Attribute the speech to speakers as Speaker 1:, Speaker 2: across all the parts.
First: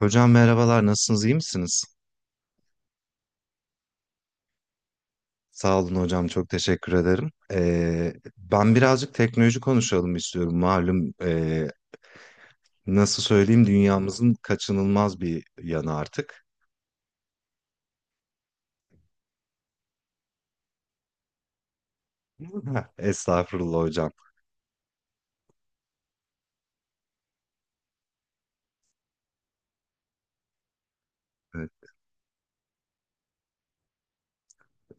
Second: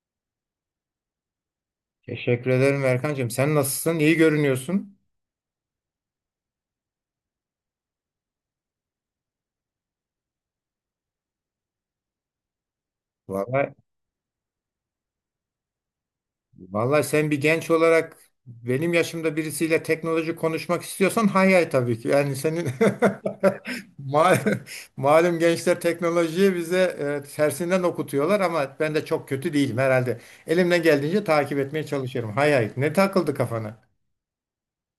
Speaker 1: Hocam merhabalar, nasılsınız, iyi misiniz?
Speaker 2: Teşekkür ederim Erkancığım. Sen nasılsın? İyi görünüyorsun.
Speaker 1: Sağ olun hocam, çok teşekkür ederim. Ben birazcık teknoloji konuşalım istiyorum. Malum, nasıl söyleyeyim,
Speaker 2: Vallahi,
Speaker 1: dünyamızın kaçınılmaz bir yanı artık.
Speaker 2: vallahi, sen bir genç olarak benim yaşımda birisiyle teknoloji konuşmak istiyorsan hay hay tabii ki. Yani senin
Speaker 1: Estağfurullah hocam.
Speaker 2: mal, malum gençler teknolojiyi bize tersinden okutuyorlar ama ben de çok kötü değilim herhalde. Elimden geldiğince takip
Speaker 1: Evet.
Speaker 2: etmeye çalışıyorum. Hay hay. Ne takıldı kafana?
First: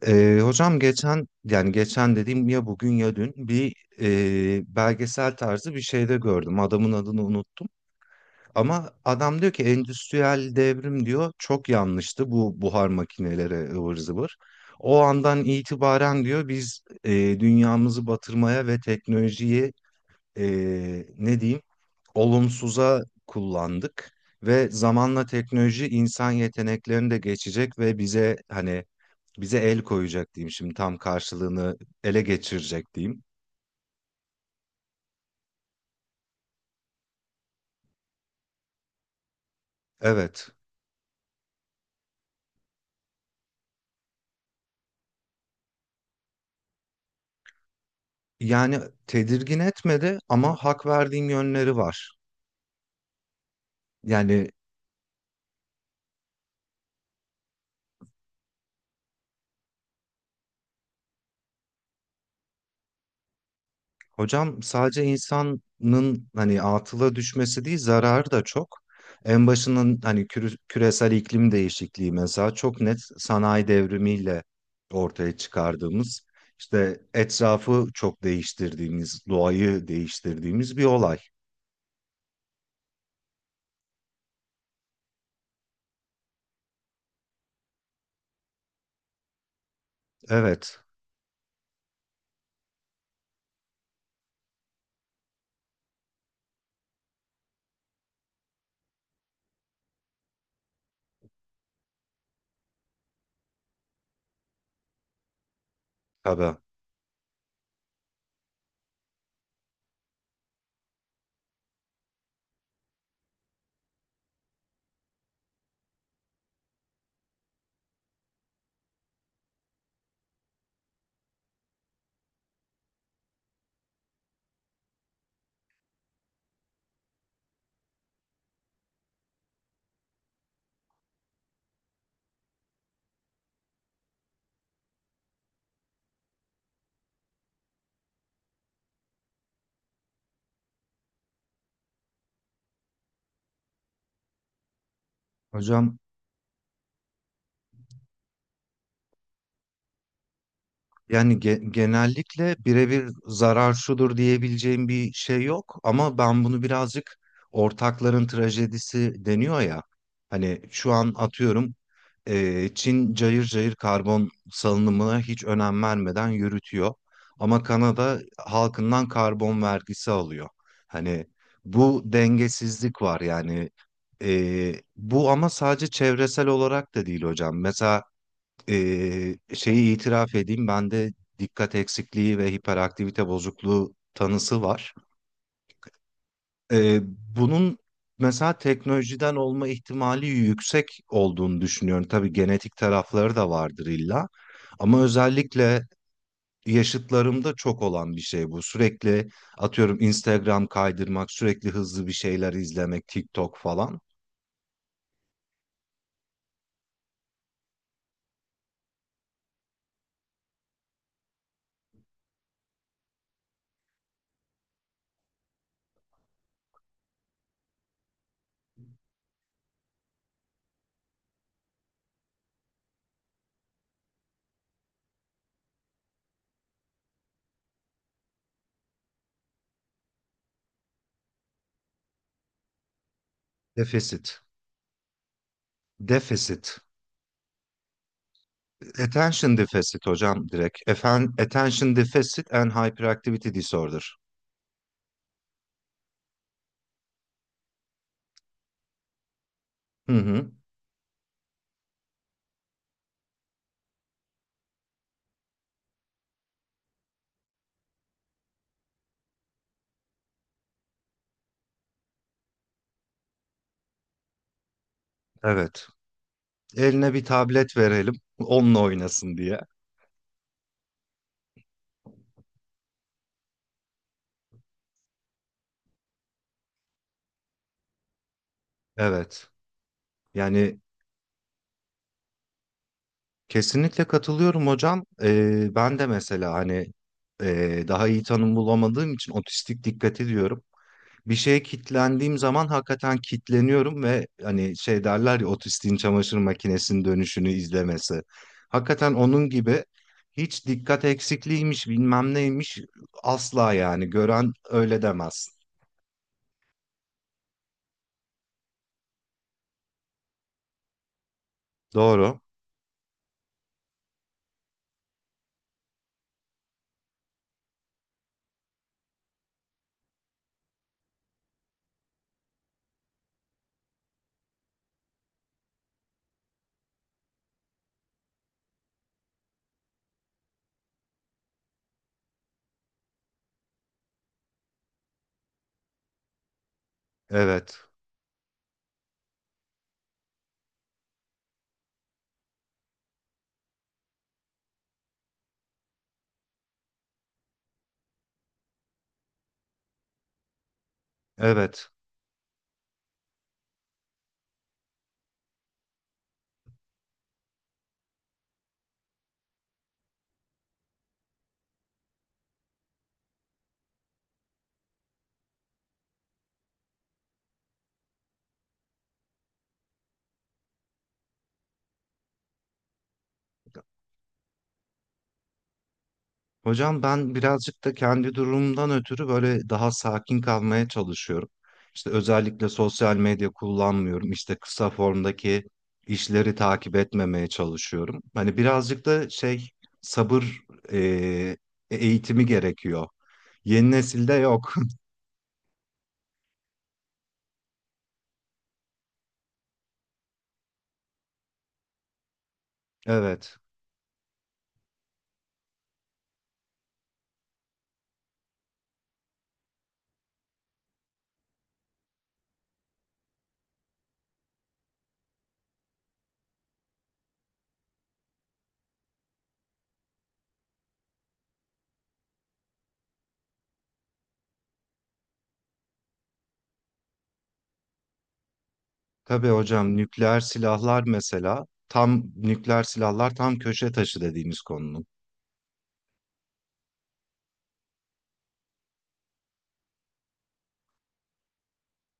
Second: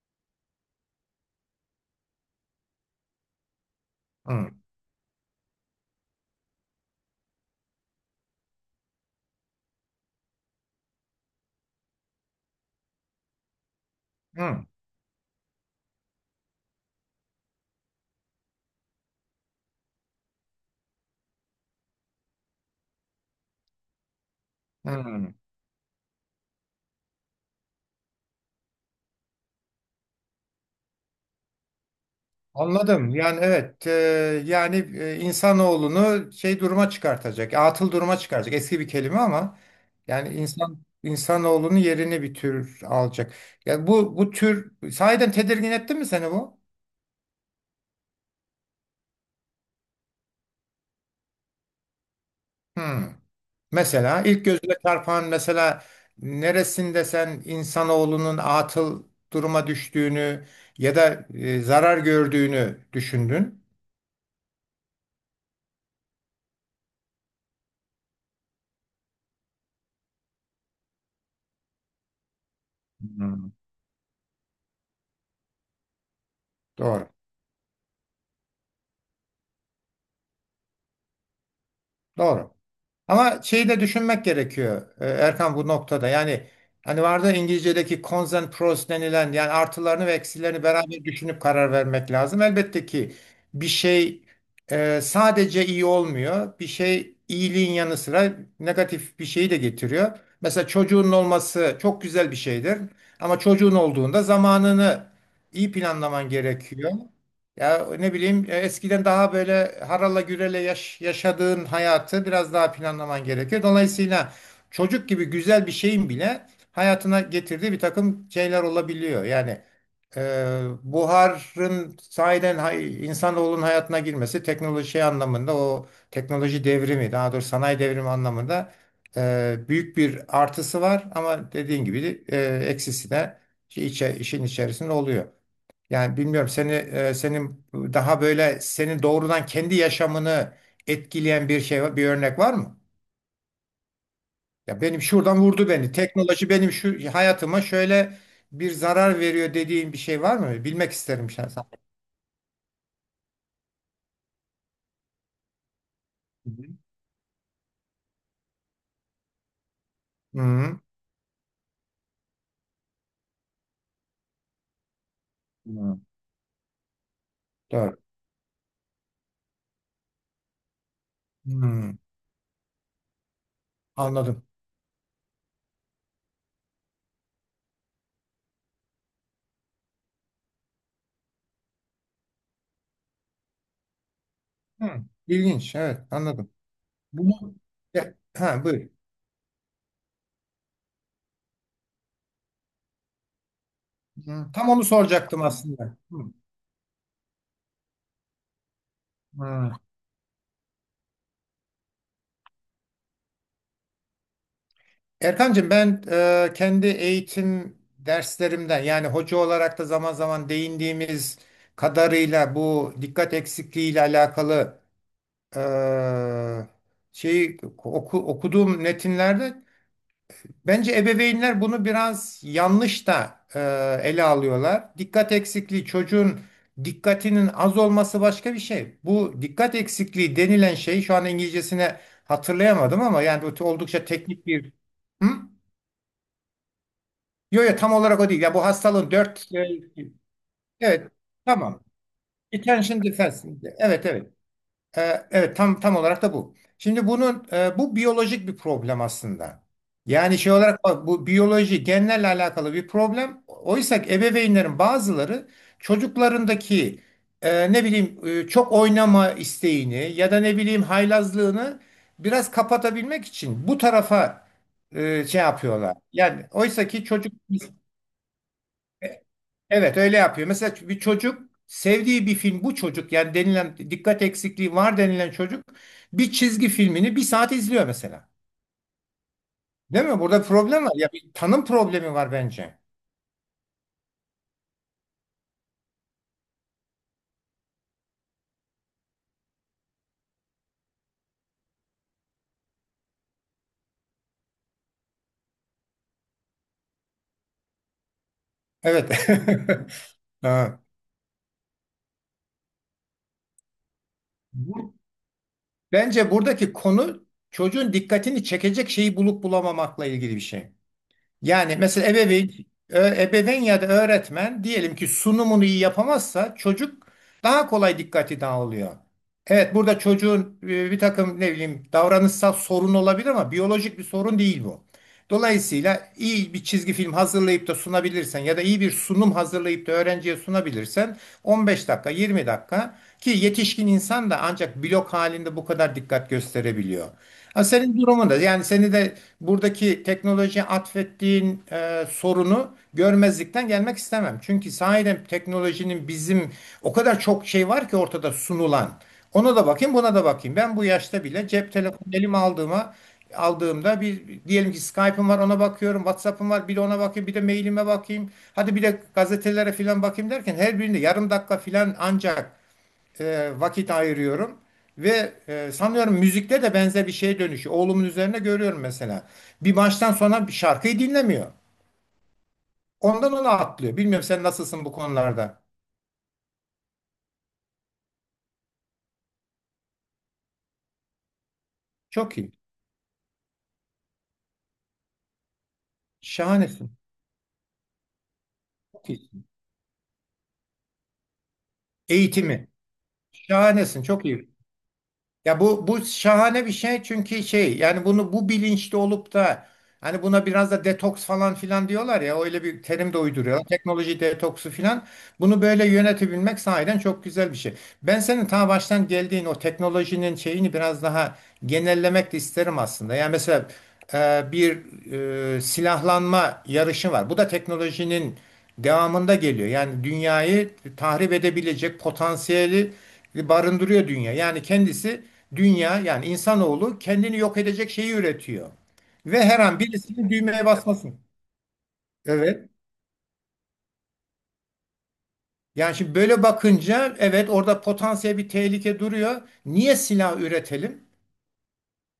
Speaker 1: Hocam geçen dediğim ya, bugün ya dün bir
Speaker 2: Hı,
Speaker 1: belgesel tarzı bir şeyde gördüm. Adamın adını unuttum. Ama adam diyor ki endüstriyel devrim diyor, çok yanlıştı bu buhar makineleri ıvır zıvır.
Speaker 2: hı,
Speaker 1: O andan itibaren diyor biz dünyamızı batırmaya ve teknolojiyi e, ne diyeyim olumsuza kullandık. Ve zamanla
Speaker 2: hı.
Speaker 1: teknoloji insan yeteneklerini de geçecek ve bize hani bize el koyacak diyeyim, şimdi tam karşılığını ele geçirecek
Speaker 2: Anladım.
Speaker 1: diyeyim.
Speaker 2: Yani evet, yani insanoğlunu şey duruma çıkartacak, atıl duruma çıkaracak. Eski bir kelime ama yani
Speaker 1: Evet,
Speaker 2: insan insanoğlunun yerini bir tür alacak. Yani bu tür sahiden tedirgin etti mi seni bu?
Speaker 1: yani tedirgin etmedi ama hak verdiğim yönleri var.
Speaker 2: Hmm. Mesela ilk
Speaker 1: Yani
Speaker 2: gözüne çarpan mesela neresinde sen insanoğlunun atıl duruma düştüğünü ya da zarar gördüğünü düşündün?
Speaker 1: hocam sadece insanın hani atıla düşmesi değil, zararı da çok. En başının hani küresel iklim değişikliği mesela, çok net
Speaker 2: Hmm.
Speaker 1: sanayi devrimiyle ortaya çıkardığımız, işte
Speaker 2: Doğru.
Speaker 1: etrafı çok değiştirdiğimiz, doğayı değiştirdiğimiz bir olay.
Speaker 2: Doğru. Ama şeyi de düşünmek gerekiyor Erkan bu noktada. Yani hani vardı ya İngilizce'deki cons and pros denilen yani artılarını ve eksilerini
Speaker 1: Evet,
Speaker 2: beraber düşünüp karar vermek lazım. Elbette ki bir şey sadece iyi olmuyor. Bir şey iyiliğin yanı sıra negatif bir şeyi de getiriyor. Mesela çocuğun olması çok güzel bir şeydir. Ama çocuğun olduğunda zamanını iyi planlaman
Speaker 1: tabii.
Speaker 2: gerekiyor. Ya ne bileyim eskiden daha böyle harala gürele yaşadığın hayatı biraz daha planlaman gerekiyor. Dolayısıyla çocuk gibi güzel bir şeyin bile hayatına getirdiği bir takım şeyler olabiliyor. Yani e, buharın sahiden hay, insanoğlunun hayatına girmesi teknoloji şey anlamında o teknoloji devrimi daha doğrusu sanayi devrimi anlamında büyük bir artısı var ama dediğin gibi de, eksisi de şey işin içerisinde oluyor. Yani bilmiyorum seni senin daha böyle senin doğrudan kendi yaşamını etkileyen bir şey bir örnek var mı? Ya benim şuradan vurdu beni.
Speaker 1: Hocam,
Speaker 2: Teknoloji benim şu hayatıma şöyle bir zarar veriyor dediğin bir şey var mı? Bilmek isterim
Speaker 1: yani
Speaker 2: şahsen.
Speaker 1: genellikle birebir zarar şudur diyebileceğim bir şey yok, ama ben
Speaker 2: Hı
Speaker 1: bunu
Speaker 2: hı.
Speaker 1: birazcık ortakların trajedisi deniyor ya. Hani
Speaker 2: Hı,
Speaker 1: şu an atıyorum, Çin cayır cayır karbon salınımına hiç önem
Speaker 2: hı.
Speaker 1: vermeden yürütüyor. Ama
Speaker 2: Doğru.
Speaker 1: Kanada halkından karbon vergisi alıyor. Hani
Speaker 2: Hı,
Speaker 1: bu dengesizlik var yani.
Speaker 2: anladım.
Speaker 1: E, bu ama sadece çevresel olarak da değil hocam. Mesela şeyi itiraf edeyim, bende dikkat eksikliği ve hiperaktivite bozukluğu tanısı var.
Speaker 2: Hı, ilginç. Evet, anladım.
Speaker 1: Ee,
Speaker 2: Bunu
Speaker 1: Bunun
Speaker 2: Ya,
Speaker 1: mesela
Speaker 2: ha, buyur.
Speaker 1: teknolojiden olma ihtimali yüksek olduğunu düşünüyorum. Tabii genetik tarafları da vardır illa.
Speaker 2: Hı, tam onu
Speaker 1: Ama
Speaker 2: soracaktım
Speaker 1: özellikle
Speaker 2: aslında. Hı,
Speaker 1: yaşıtlarımda çok olan bir şey bu. Sürekli
Speaker 2: hı.
Speaker 1: atıyorum Instagram kaydırmak, sürekli hızlı bir şeyler izlemek, TikTok falan.
Speaker 2: Erkancığım ben kendi eğitim derslerimden yani hoca olarak da zaman zaman değindiğimiz kadarıyla bu dikkat eksikliği ile alakalı e, şeyi okuduğum metinlerde bence ebeveynler bunu biraz yanlış da ele alıyorlar. Dikkat eksikliği çocuğun dikkatinin az olması başka bir şey. Bu dikkat eksikliği denilen şey şu an İngilizcesine hatırlayamadım ama yani oldukça
Speaker 1: Defisit.
Speaker 2: teknik bir Hı?
Speaker 1: Defisit.
Speaker 2: Yo yo tam olarak o değil. Ya bu hastalığın dört.
Speaker 1: Attention deficit hocam, direkt.
Speaker 2: Evet,
Speaker 1: Efen,
Speaker 2: tamam.
Speaker 1: attention deficit and
Speaker 2: Attention defense.
Speaker 1: hyperactivity disorder.
Speaker 2: Evet, evet. Evet tam tam olarak da bu. Şimdi bunun bu biyolojik bir problem aslında.
Speaker 1: Hı
Speaker 2: Yani
Speaker 1: hı.
Speaker 2: şey olarak bak, bu biyoloji genlerle alakalı bir problem. Oysa ki ebeveynlerin bazıları çocuklarındaki ne bileyim çok oynama isteğini ya da ne bileyim haylazlığını biraz kapatabilmek için bu tarafa şey
Speaker 1: Evet.
Speaker 2: yapıyorlar. Yani oysa ki
Speaker 1: Eline bir
Speaker 2: çocuk
Speaker 1: tablet verelim. Onunla oynasın diye.
Speaker 2: Evet öyle yapıyor. Mesela bir çocuk sevdiği bir film bu çocuk yani denilen dikkat eksikliği var denilen çocuk bir çizgi filmini bir saat izliyor mesela.
Speaker 1: Evet.
Speaker 2: Değil mi? Burada
Speaker 1: Yani
Speaker 2: problem var. Ya bir tanım problemi var bence.
Speaker 1: kesinlikle katılıyorum hocam. Ben de mesela hani daha iyi tanım bulamadığım için otistik dikkat ediyorum. Bir şeye kitlendiğim zaman hakikaten kitleniyorum ve hani şey derler ya, otistiğin çamaşır makinesinin dönüşünü izlemesi. Hakikaten
Speaker 2: Evet.
Speaker 1: onun gibi. Hiç
Speaker 2: Ha.
Speaker 1: dikkat eksikliğiymiş, bilmem neymiş, asla, yani gören
Speaker 2: Bu-
Speaker 1: öyle demez.
Speaker 2: Bence buradaki konu çocuğun dikkatini çekecek şeyi bulup bulamamakla ilgili bir şey. Yani mesela
Speaker 1: Doğru.
Speaker 2: ebeveyn ya da öğretmen diyelim ki sunumunu iyi yapamazsa çocuk daha kolay dikkati dağılıyor. Evet burada çocuğun bir takım ne bileyim davranışsal sorun olabilir ama biyolojik bir sorun değil bu. Dolayısıyla iyi bir çizgi film hazırlayıp da sunabilirsen ya da iyi bir sunum hazırlayıp da öğrenciye sunabilirsen 15 dakika 20 dakika ki yetişkin insan da ancak blok halinde bu kadar dikkat gösterebiliyor. Ha,
Speaker 1: Evet.
Speaker 2: senin durumunda yani seni de buradaki teknolojiye atfettiğin sorunu görmezlikten gelmek istemem. Çünkü sahiden teknolojinin bizim o kadar çok şey var ki ortada sunulan. Ona da bakayım, buna da bakayım. Ben bu yaşta bile cep
Speaker 1: Evet.
Speaker 2: telefonu elime aldığımda bir diyelim ki Skype'ım var ona bakıyorum, WhatsApp'ım var bir de ona bakayım, bir de mailime bakayım. Hadi bir de gazetelere filan bakayım derken her birinde yarım dakika filan ancak vakit ayırıyorum. Ve sanıyorum müzikte de benzer bir şeye dönüşüyor. Oğlumun üzerine görüyorum mesela. Bir baştan sona bir şarkıyı dinlemiyor. Ondan ona atlıyor. Bilmiyorum sen nasılsın bu konularda.
Speaker 1: Hocam ben birazcık da kendi durumumdan ötürü böyle daha sakin kalmaya çalışıyorum. İşte
Speaker 2: Çok iyi.
Speaker 1: özellikle sosyal medya kullanmıyorum. İşte kısa formdaki işleri takip
Speaker 2: Şahanesin.
Speaker 1: etmemeye çalışıyorum. Hani birazcık
Speaker 2: Çok
Speaker 1: da
Speaker 2: iyi.
Speaker 1: şey, sabır eee, eğitimi
Speaker 2: Eğitimi.
Speaker 1: gerekiyor. Yeni
Speaker 2: Şahanesin. Çok
Speaker 1: nesilde
Speaker 2: iyi.
Speaker 1: yok.
Speaker 2: Ya bu şahane bir şey çünkü şey yani bunu bu bilinçli olup da hani buna biraz da detoks falan filan diyorlar ya öyle bir terim de
Speaker 1: Evet.
Speaker 2: uyduruyor. Teknoloji detoksu filan. Bunu böyle yönetebilmek sahiden çok güzel bir şey. Ben senin ta baştan geldiğin o teknolojinin şeyini biraz daha genellemek de isterim aslında. Yani mesela bir silahlanma yarışı var. Bu da teknolojinin devamında geliyor. Yani dünyayı tahrip edebilecek potansiyeli barındırıyor dünya. Yani kendisi Dünya yani insanoğlu kendini yok edecek şeyi üretiyor. Ve
Speaker 1: Tabii
Speaker 2: her an
Speaker 1: hocam,
Speaker 2: birisinin
Speaker 1: nükleer
Speaker 2: düğmeye
Speaker 1: silahlar
Speaker 2: basmasın.
Speaker 1: mesela, tam
Speaker 2: Evet.
Speaker 1: nükleer silahlar tam köşe taşı dediğimiz konunun.
Speaker 2: Yani şimdi böyle bakınca evet orada potansiyel bir tehlike duruyor. Niye silah üretelim?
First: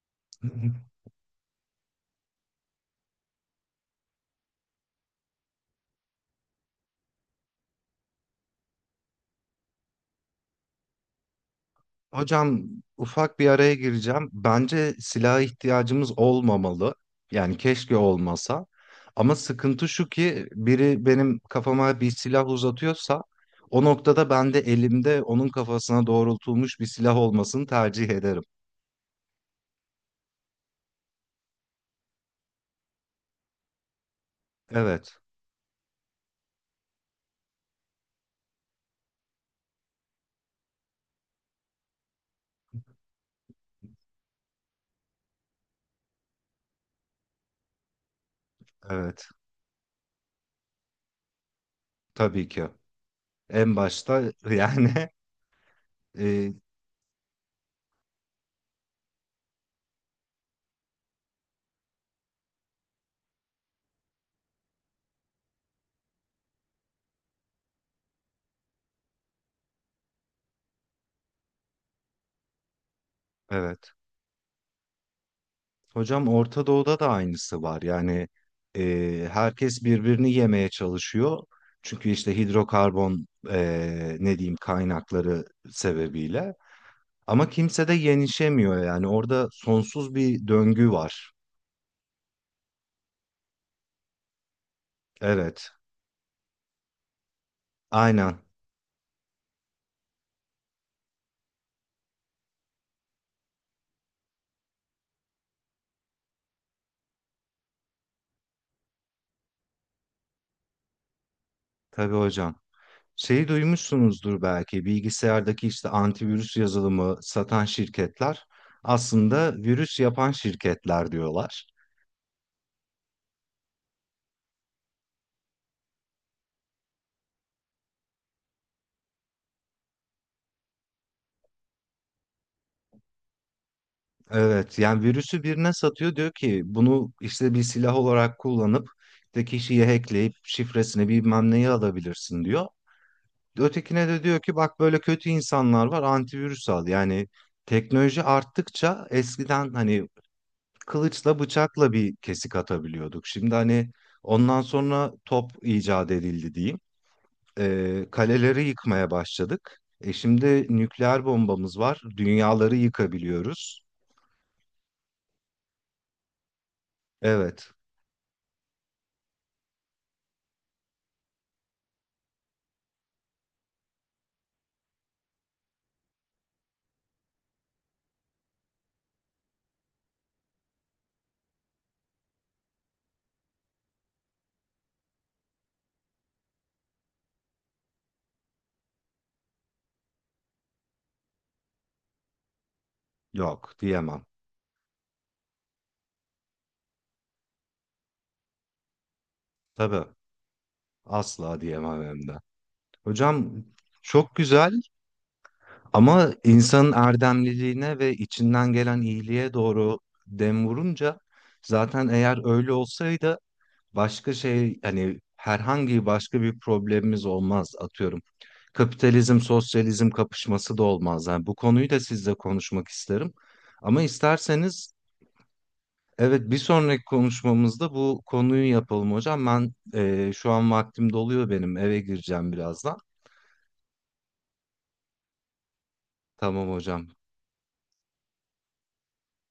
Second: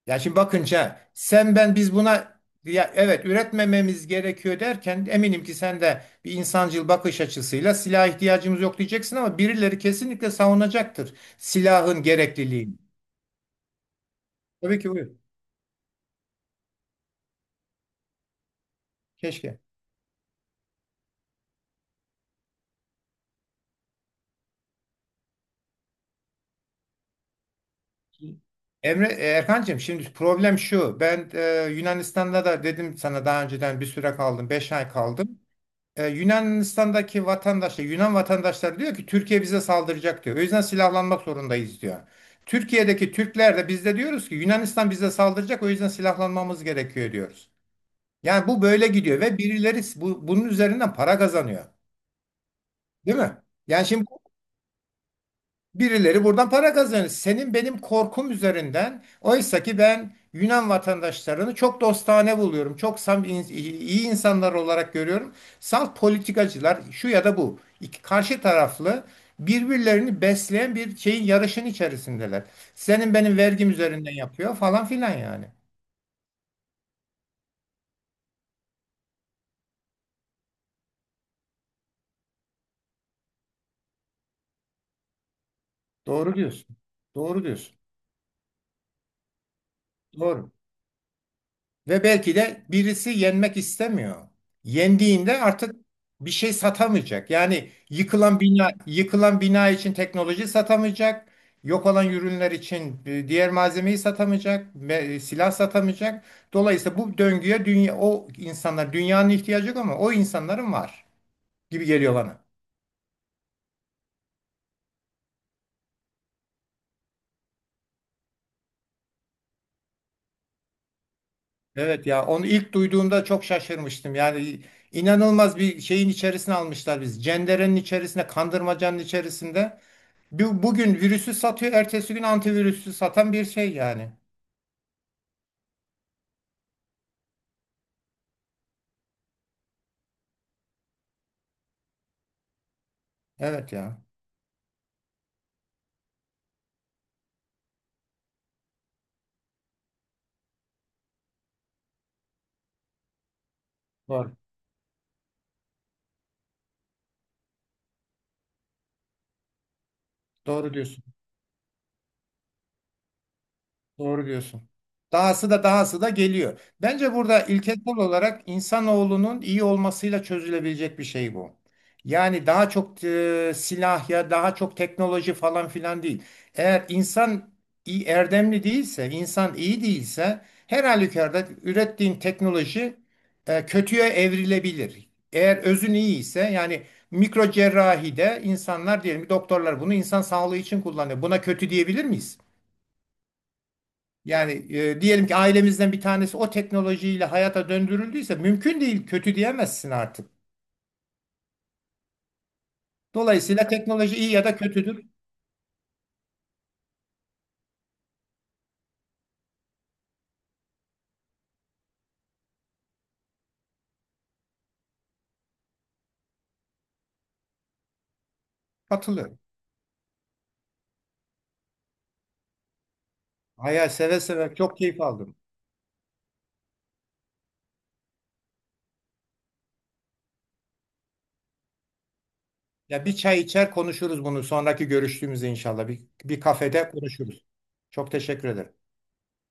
Speaker 2: Yani şimdi bakınca sen ben biz buna ya evet üretmememiz gerekiyor derken eminim ki sen de bir insancıl bakış açısıyla silah ihtiyacımız yok diyeceksin ama birileri kesinlikle savunacaktır silahın
Speaker 1: Hocam,
Speaker 2: gerekliliğini.
Speaker 1: ufak bir araya gireceğim.
Speaker 2: Tabii ki
Speaker 1: Bence
Speaker 2: buyur.
Speaker 1: silaha ihtiyacımız olmamalı. Yani keşke olmasa. Ama
Speaker 2: Keşke.
Speaker 1: sıkıntı şu ki biri benim kafama bir silah uzatıyorsa, o noktada ben de elimde onun kafasına doğrultulmuş bir silah olmasını tercih ederim.
Speaker 2: Erkancığım şimdi problem şu. Ben Yunanistan'da da dedim sana daha önceden bir süre kaldım. 5 ay
Speaker 1: Evet,
Speaker 2: kaldım. Yunanistan'daki vatandaşlar, Yunan vatandaşları diyor ki Türkiye bize saldıracak diyor. O yüzden silahlanmak zorundayız diyor. Türkiye'deki Türkler de biz de diyoruz ki Yunanistan bize saldıracak o yüzden silahlanmamız gerekiyor diyoruz. Yani bu böyle gidiyor
Speaker 1: evet.
Speaker 2: ve birileri bunun üzerinden para kazanıyor.
Speaker 1: Tabii ki.
Speaker 2: Değil mi?
Speaker 1: En
Speaker 2: Yani şimdi
Speaker 1: başta yani
Speaker 2: Birileri buradan
Speaker 1: e,
Speaker 2: para kazanır. Senin benim korkum üzerinden. Oysa ki ben Yunan vatandaşlarını çok dostane buluyorum. Çok iyi insanlar olarak görüyorum. Salt politikacılar şu ya da bu. İki karşı taraflı birbirlerini besleyen bir şeyin yarışın içerisindeler. Senin benim vergim
Speaker 1: evet.
Speaker 2: üzerinden yapıyor falan filan yani.
Speaker 1: Hocam Orta Doğu'da da aynısı var. Yani herkes birbirini yemeye çalışıyor. Çünkü işte hidrokarbon, e, ne diyeyim kaynakları
Speaker 2: Doğru
Speaker 1: sebebiyle.
Speaker 2: diyorsun. Doğru
Speaker 1: Ama
Speaker 2: diyorsun.
Speaker 1: kimse de yenişemiyor yani, orada sonsuz bir
Speaker 2: Doğru.
Speaker 1: döngü var.
Speaker 2: Ve belki de birisi yenmek istemiyor. Yendiğinde
Speaker 1: Evet,
Speaker 2: artık bir şey satamayacak. Yani
Speaker 1: aynen.
Speaker 2: yıkılan bina, yıkılan bina için teknoloji satamayacak. Yok olan ürünler için diğer malzemeyi satamayacak, silah satamayacak. Dolayısıyla bu döngüye dünya o insanlar dünyanın ihtiyacı yok ama o insanların var gibi
Speaker 1: Tabii
Speaker 2: geliyor bana.
Speaker 1: hocam. Şeyi duymuşsunuzdur belki, bilgisayardaki işte antivirüs yazılımı satan şirketler aslında virüs yapan şirketler diyorlar.
Speaker 2: Evet ya onu ilk duyduğumda çok şaşırmıştım. Yani inanılmaz bir şeyin içerisine almışlar biz. Cenderenin içerisinde, kandırmacanın içerisinde. Bugün virüsü satıyor, ertesi gün antivirüsü satan bir şey yani.
Speaker 1: Evet yani, virüsü birine satıyor diyor ki bunu işte bir silah olarak kullanıp işte kişiyi hackleyip şifresini bilmem neyi alabilirsin diyor.
Speaker 2: Evet ya.
Speaker 1: Ötekine de diyor ki, bak böyle kötü insanlar var, antivirüs al. Yani teknoloji arttıkça eskiden hani kılıçla bıçakla bir kesik atabiliyorduk. Şimdi hani
Speaker 2: Doğru.
Speaker 1: ondan sonra top icat edildi diyeyim. Kaleleri yıkmaya başladık. E şimdi
Speaker 2: Doğru diyorsun.
Speaker 1: nükleer bombamız var. Dünyaları yıkabiliyoruz.
Speaker 2: Doğru diyorsun. Dahası da geliyor. Bence burada
Speaker 1: Evet,
Speaker 2: ilkesel olarak insanoğlunun iyi olmasıyla çözülebilecek bir şey bu. Yani daha çok silah ya daha çok teknoloji falan filan değil. Eğer insan iyi, erdemli değilse, insan iyi değilse her halükarda ürettiğin teknoloji kötüye evrilebilir. Eğer özün iyi ise yani mikro cerrahide insanlar diyelim ki doktorlar bunu insan sağlığı için kullanıyor. Buna kötü diyebilir miyiz?
Speaker 1: yok diyemem.
Speaker 2: Yani diyelim ki ailemizden bir tanesi o teknolojiyle hayata döndürüldüyse mümkün değil kötü diyemezsin
Speaker 1: Tabii
Speaker 2: artık.
Speaker 1: asla diyemem, hem de. Hocam
Speaker 2: Dolayısıyla teknoloji iyi
Speaker 1: çok
Speaker 2: ya da
Speaker 1: güzel,
Speaker 2: kötüdür
Speaker 1: ama insanın erdemliliğine ve içinden gelen iyiliğe doğru dem vurunca, zaten eğer öyle olsaydı başka şey hani, herhangi başka bir problemimiz olmaz atıyorum.
Speaker 2: katılıyorum.
Speaker 1: Kapitalizm sosyalizm kapışması da olmaz. Yani bu konuyu da sizle konuşmak isterim.
Speaker 2: Hayal
Speaker 1: Ama
Speaker 2: seve seve çok
Speaker 1: isterseniz
Speaker 2: keyif aldım.
Speaker 1: evet, bir sonraki konuşmamızda bu konuyu yapalım hocam. Ben şu an vaktim doluyor, benim eve gireceğim birazdan.
Speaker 2: Ya bir çay içer konuşuruz bunu sonraki görüştüğümüzde inşallah bir
Speaker 1: Tamam
Speaker 2: kafede
Speaker 1: hocam.
Speaker 2: konuşuruz. Çok teşekkür ederim.